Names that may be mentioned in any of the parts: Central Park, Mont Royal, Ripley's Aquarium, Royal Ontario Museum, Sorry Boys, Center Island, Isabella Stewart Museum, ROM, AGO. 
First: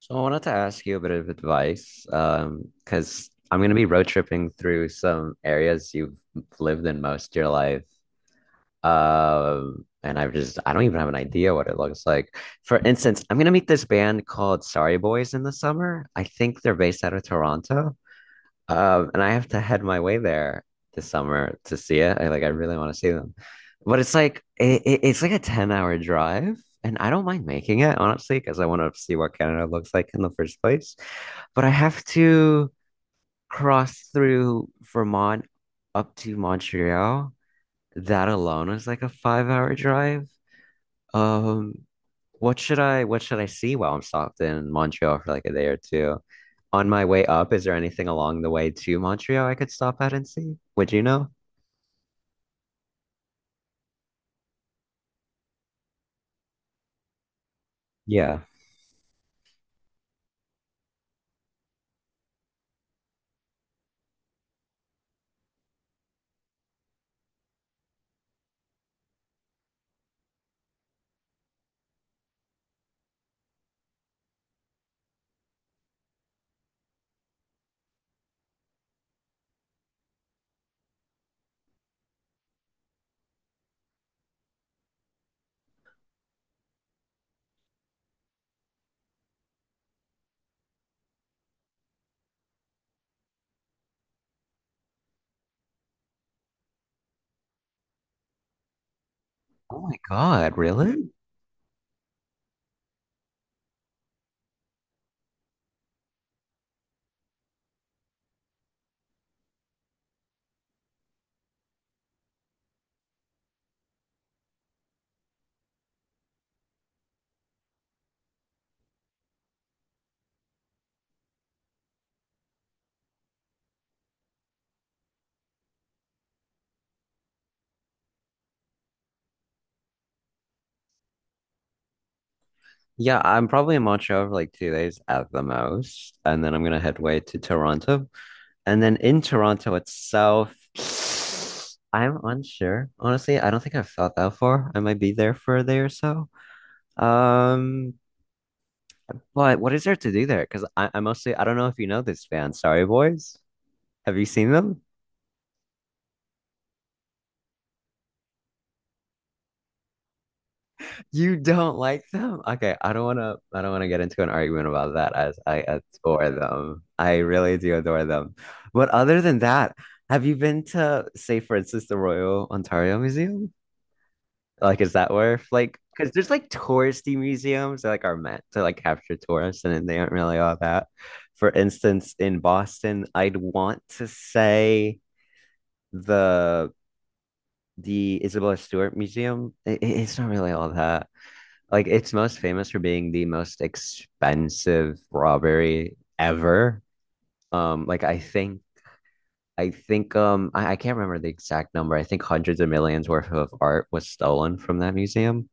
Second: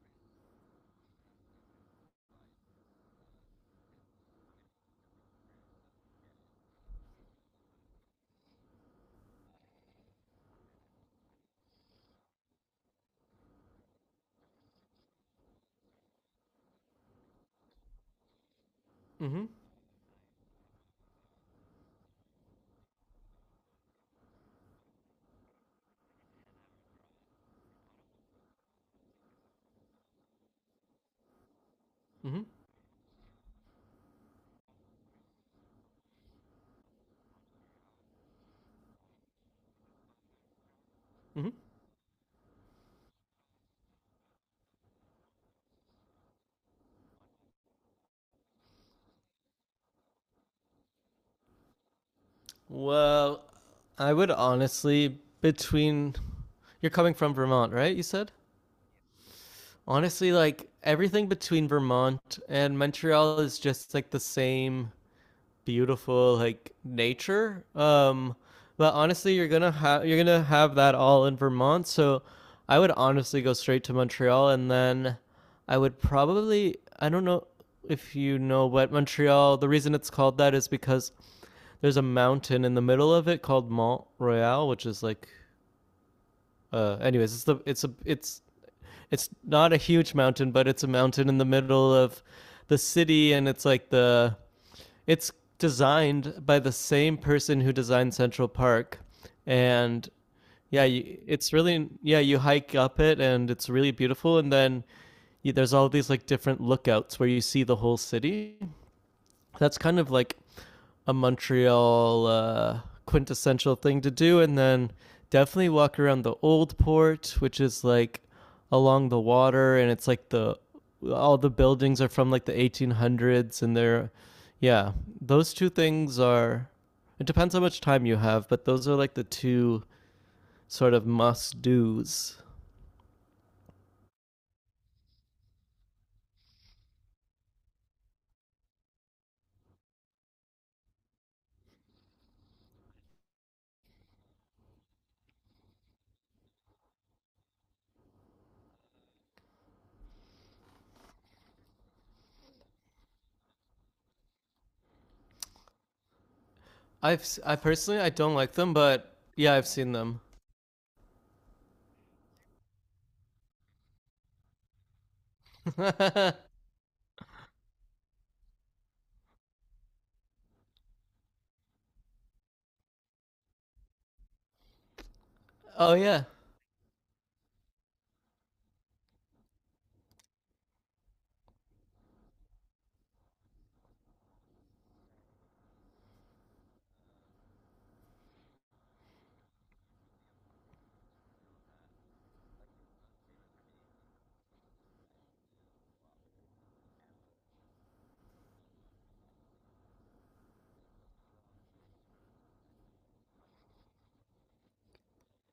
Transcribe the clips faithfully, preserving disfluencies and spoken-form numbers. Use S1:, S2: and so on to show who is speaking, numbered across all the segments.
S1: So I wanted to ask you a bit of advice, um, because I'm going to be road tripping through some areas you've lived in most of your life. Um, and I've just, I don't even have an idea what it looks like. For instance, I'm going to meet this band called Sorry Boys in the summer. I think they're based out of Toronto. Um, and I
S2: Mm-hmm.
S1: have to head my way there this summer to see it. I like I really want to see them. But it's like it, it- it's like a 10 hour drive, and I don't mind making it, honestly, because I want to see what Canada looks like in the first place. But I have
S2: Mm-hmm.
S1: to cross through Vermont up to Montreal. That alone is like a five hour drive.
S2: Mm-hmm.
S1: Um, what should I what should I see while I'm stopped in Montreal for like a day or two? On my way up, is there anything along the way to Montreal I could stop at and see? Would you know?
S2: Well, I would honestly between you're coming from Vermont, right? You said?
S1: Yeah.
S2: Honestly, like everything between Vermont and Montreal is just like the same beautiful like nature. Um but honestly, you're going to have you're going to have that all in Vermont, so I would honestly go straight to Montreal, and then I would probably, I don't know if you know, but Montreal, the reason it's called that is because there's a mountain in the middle of it called Mont Royal, which is like uh anyways, it's the it's a it's it's not a huge mountain, but it's a mountain in the middle of the city, and it's like the it's designed by the same person who designed Central Park.
S1: Oh my
S2: And
S1: God,
S2: yeah,
S1: really?
S2: you, it's really, yeah, you hike up it and it's really beautiful. And then you, there's all these like different lookouts where you see the whole city. That's kind of like a Montreal uh, quintessential thing to do. And then definitely walk around the old port, which is like along the water, and it's like the all the buildings are from like the eighteen hundreds, and they're, yeah, those two things are. It depends how much time you have, but those are like the two sort of must dos.
S1: Yeah, I'm probably in Montreal for like two days at the most, and then I'm gonna head way to Toronto. And then in Toronto itself, I'm unsure. Honestly, I don't think I've thought that far. I might be there for a day or so. Um, But what is there to do there? Because I, I mostly, I don't know if you know this band, Sorry Boys. Have you seen them?
S2: I've s- I personally I don't like them, but yeah, I've seen them.
S1: You don't like them? Okay, I don't wanna I don't wanna get into an argument about that, as I adore
S2: Oh.
S1: them. I really do adore them. But other than that, have you been to, say, for instance, the Royal Ontario Museum? Like, is that where like because
S2: Yeah.
S1: there's like touristy museums that like are meant to like capture tourists and then they aren't really all that. For instance, in Boston, I'd want to say the the Isabella Stewart Museum, i i- it's not really all that. Like, it's most famous for being the most expensive robbery ever. Um, like I think, I think, um, I, I can't remember the exact number. I think hundreds of millions worth of art was stolen from that museum.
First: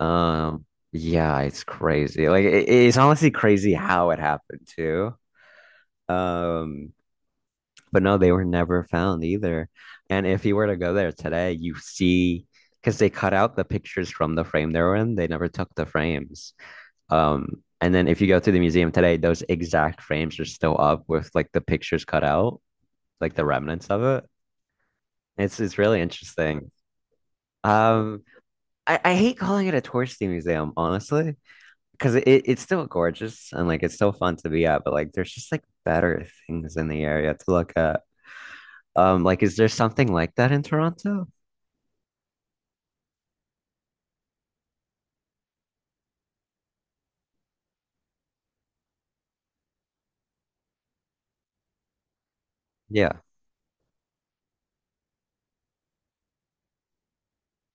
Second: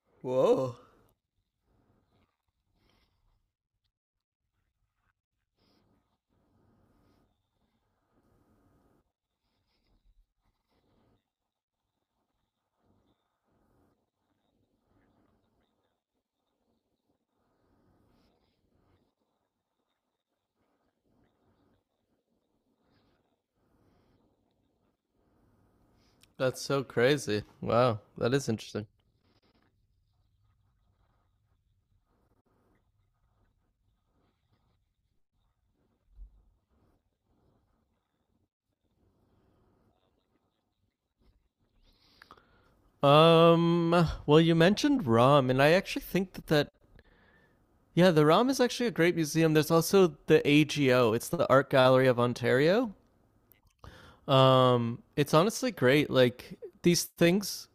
S1: Um,
S2: Whoa.
S1: yeah, it's crazy. Like, it, it's honestly crazy how it happened too. Um, But no, they were never found either. And if you were to go there today, you see, because they cut out the pictures from the frame they were in, they never took the frames. Um, and then if you go to the museum today, those exact frames are still up with like the pictures cut out, like the remnants of it. It's it's really
S2: That's
S1: interesting.
S2: so crazy. Wow,
S1: Um,
S2: that is interesting.
S1: I, I hate calling it a touristy museum, honestly, because it, it's still gorgeous and like it's still fun to be at, but like there's just like better things in the area to look at. Um, like, is there something like that in Toronto?
S2: Um, well, you mentioned ROM, and I actually think that that yeah, the ROM is actually a great museum. There's also the A G O. It's the Art Gallery of Ontario.
S1: Yeah.
S2: Um, it's honestly great. Like these things,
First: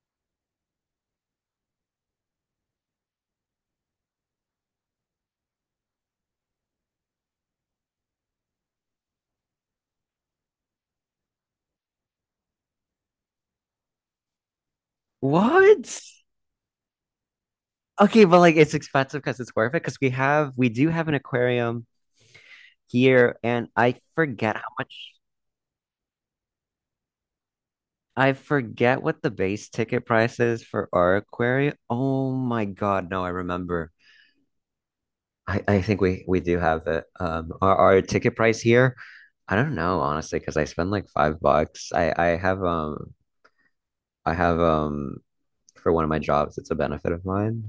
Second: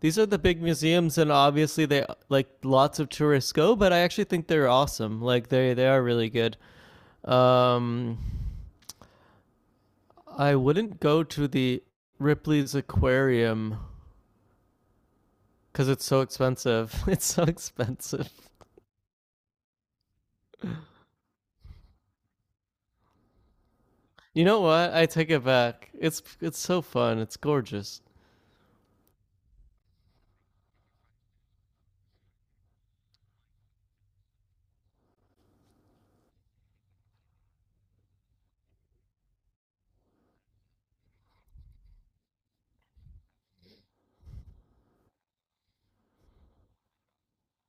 S2: these are the big museums, and obviously they like lots of tourists go. But I actually think they're awesome. Like they they are really good. Um, I wouldn't go to the Ripley's Aquarium
S1: What?
S2: because it's so expensive. It's so
S1: Okay,
S2: expensive.
S1: but like it's expensive because it's worth it, because we have we do have an aquarium here, and I
S2: You
S1: forget how
S2: know what? I
S1: much.
S2: take it back. It's it's so fun. It's gorgeous.
S1: I forget what the base ticket price is for our aquarium. Oh my God, no, I remember. I, I think we we do have it. Um our, our ticket price here, I don't know honestly, because I spend like five bucks. I I have um I have um for one of my jobs, it's a benefit of mine:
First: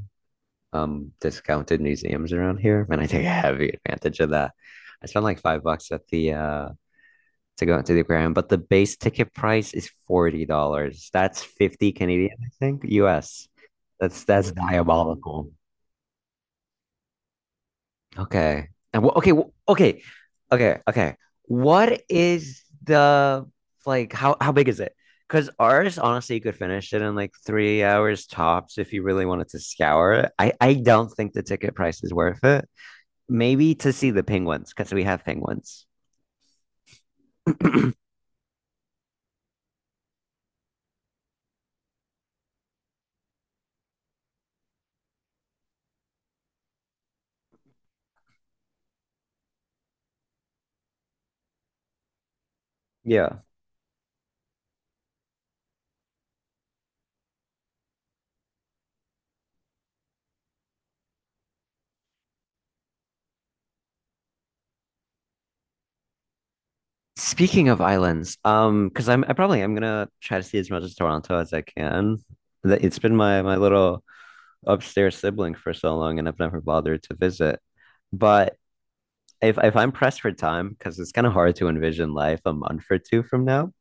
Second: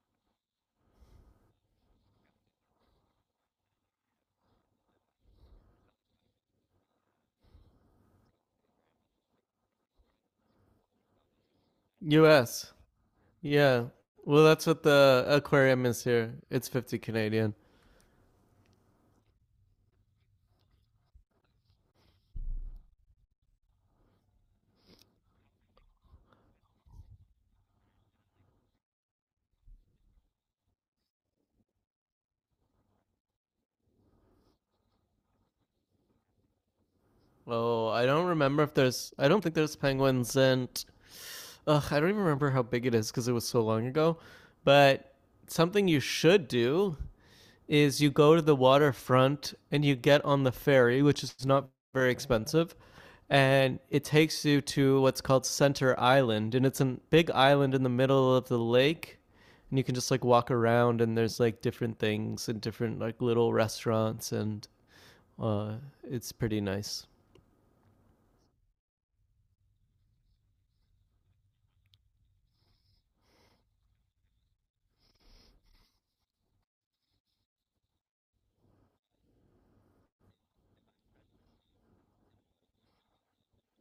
S1: um discounted museums around here, and I take heavy advantage of that. I spent like five bucks at the uh to go into the aquarium, but the base ticket price is forty dollars. That's fifty Canadian, I
S2: U S.
S1: think, U S.
S2: Yeah.
S1: That's
S2: Well,
S1: that's
S2: that's what the
S1: diabolical.
S2: aquarium is here. It's fifty Canadian.
S1: Okay, and wh- okay, wh- okay, okay, Okay. What is the like? How how big is it? Because ours, honestly, you could finish it in like three hours tops if you really wanted to scour it. I I don't think the ticket price is worth it. Maybe to see the penguins, because we have penguins.
S2: Oh, I don't remember if there's. I don't think there's penguins, and ugh, I don't even remember how big it is because it was so long ago. But something you should do is you go to the waterfront and you get on the ferry, which is not very expensive,
S1: Yeah.
S2: and it takes you to what's called Center Island, and it's a big island in the middle of the lake, and you can just like walk around, and there's like different things and different like little restaurants and uh, it's pretty nice.
S1: Speaking of islands, um, because I'm I probably am gonna try to see as much as Toronto as I can. Th- It's been my my little upstairs sibling for so long, and I've never bothered to visit. But if if I'm pressed for time, because it's kind of hard to envision life a month or two from now,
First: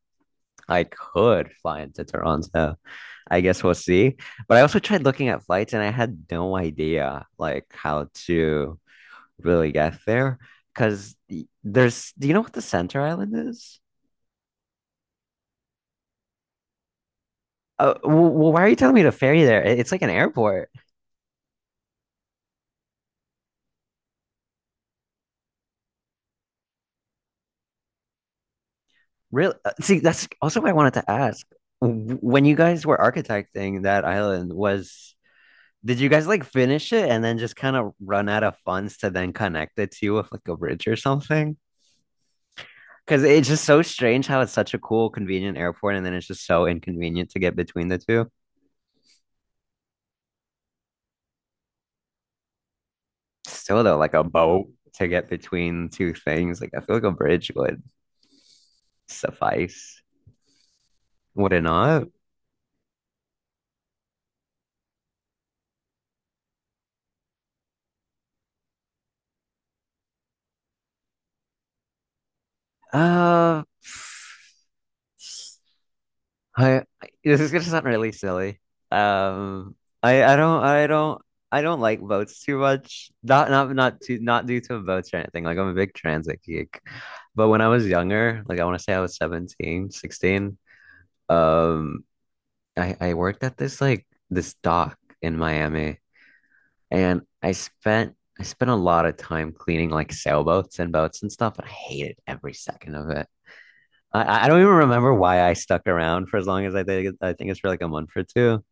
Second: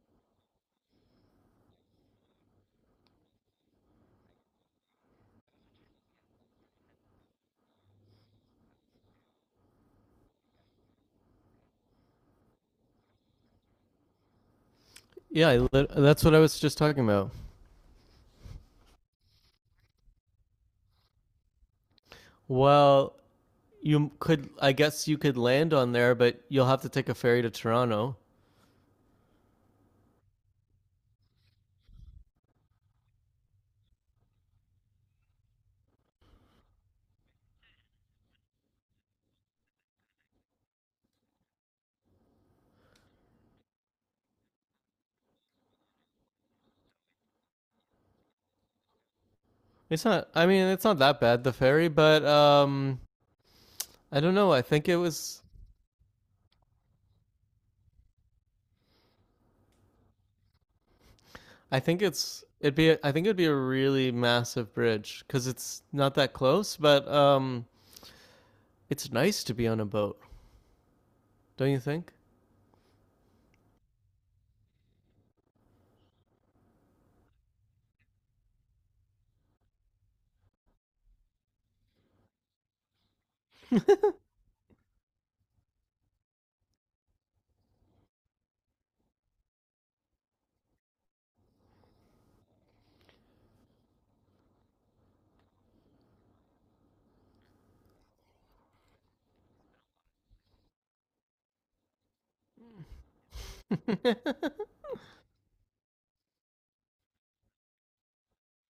S1: I could fly into Toronto. I guess we'll see. But I also tried looking at flights, and I had no idea like how to really get there because there's. Do you know what the Center Island is?
S2: Yeah, I lit- that's what I was just talking about.
S1: Uh, well, why are you telling me to ferry there? It's like an airport.
S2: Well, you could, I guess you could land on there, but you'll have to take a ferry to Toronto.
S1: Really? uh, See, that's also what I wanted to ask. When you guys were architecting that island, was did you guys like finish it and then just kind of run out of funds to then connect it to with like a bridge or something? Because it's just so strange how it's such a cool, convenient airport, and then it's just so inconvenient to get between the two.
S2: It's not. I mean, it's not that bad the ferry, but um,
S1: Still though, like
S2: I
S1: a
S2: don't know. I
S1: boat
S2: think it
S1: to get
S2: was.
S1: between two things, like I feel like a bridge would suffice, would it
S2: I think
S1: not?
S2: it's. It'd be. I think it'd be a really massive bridge because it's not that close. But um, it's nice to be on a boat, don't you think?
S1: Uh, I, I- this is gonna sound really silly. Um, I I don't I don't I don't like boats too much. Not not not too not due to boats or anything. Like, I'm a big transit geek. But when I was younger, like I want to say I was seventeen, sixteen. um, I I worked at this like this dock in Miami, and I spent I spent a lot of time cleaning like sailboats and boats and stuff, and I hated every second of it. I, I
S2: That
S1: don't even remember why I stuck around for as long as I did. I think it's for like a month or two.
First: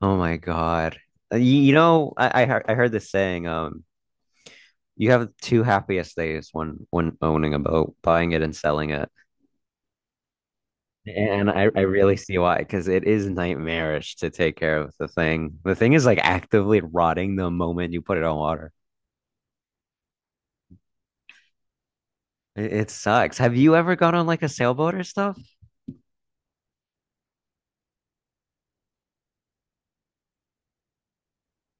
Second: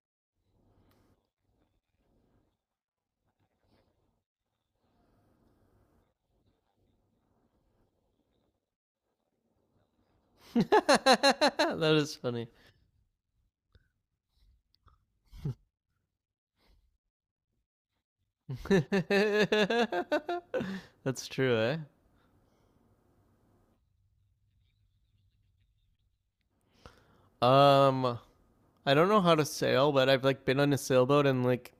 S1: Oh my God. You, you know, I, I heard I heard this saying, um, you have two happiest days when when owning a boat: buying it and selling it. And I, I
S2: is
S1: really see
S2: funny.
S1: why, because it is nightmarish to take care of the thing. The thing is like actively rotting the moment you put it on water.
S2: That's true, eh?
S1: It, it sucks. Have you ever gone on like a sailboat or stuff?
S2: Um, I don't know how to sail, but I've like been on a sailboat and like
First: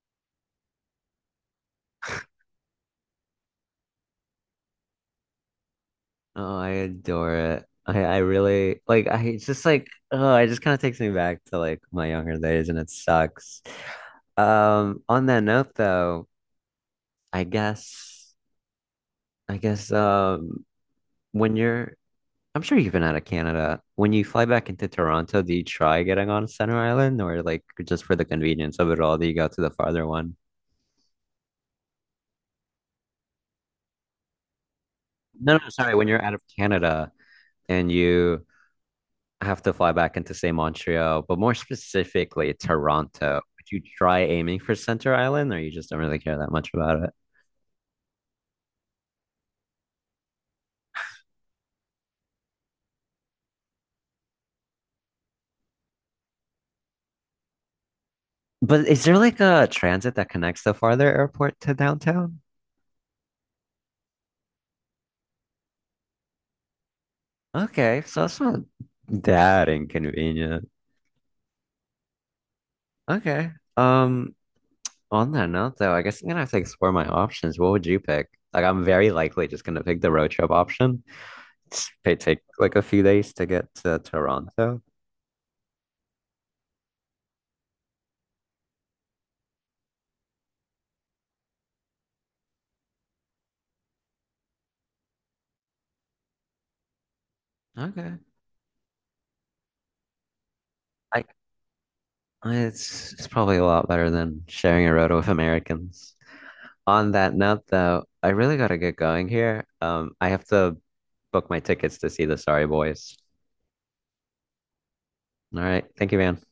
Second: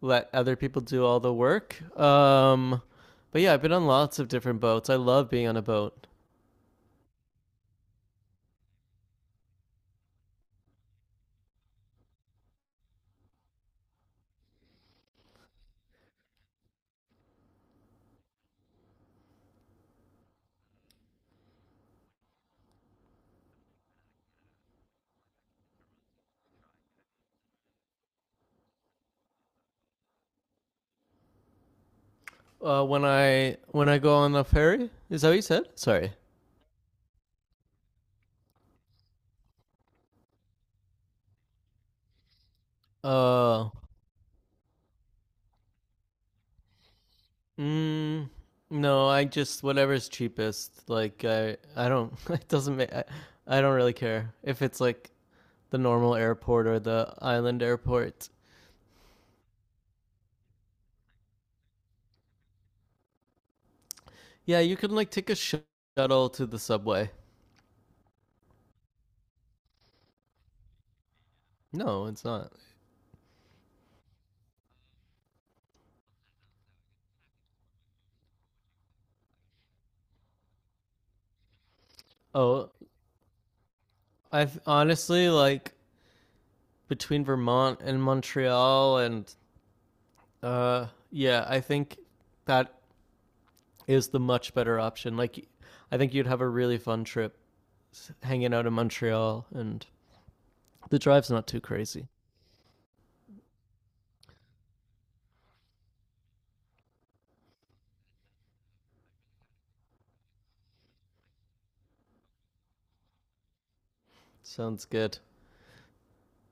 S2: let other people do all the work. Um, but yeah, I've been on lots of different boats. I love being on a boat.
S1: Oh, I adore it. I I really like I it's just like, oh, it just kind of takes me back to like my younger days, and it sucks. Um on that note though, I guess I guess um when you're I'm sure you've been out of Canada. When you fly back into Toronto, do you try getting on Center Island, or like, just for the convenience of it all, do you go to the farther one?
S2: Uh, when I when I go on a ferry, is that what you
S1: No,
S2: said?
S1: no, sorry, when
S2: Sorry.
S1: you're out of Canada, and you I have to fly back into, say, Montreal, but more specifically, Toronto.
S2: Uh,
S1: Would you try aiming for Center Island, or you just don't really care that much about it?
S2: mm, no, I just whatever's cheapest. Like I I don't it doesn't make I, I don't really care if it's like the normal airport or the island airport.
S1: But is there like a transit that connects the farther airport to downtown?
S2: Yeah, you can like take a shuttle to the subway.
S1: Okay, so that's not that inconvenient.
S2: No, it's not.
S1: Okay. Um, on that note though, I guess I'm gonna have to explore my options. What would you pick? Like, I'm very likely just gonna pick the road trip option. It's- It take
S2: Oh,
S1: like a few days to get to
S2: I've
S1: Toronto.
S2: honestly like between Vermont and Montreal, and uh, yeah, I think that is the much better option. Like, I think you'd have a really fun trip
S1: Okay.
S2: hanging out in Montreal, and the
S1: I
S2: drive's not too crazy.
S1: It's it's probably a lot better than sharing a road with Americans. On that note though, I really gotta get going here. Um, I have to book my tickets to see the Sorry Boys.
S2: Sounds good.
S1: All right, thank you, man.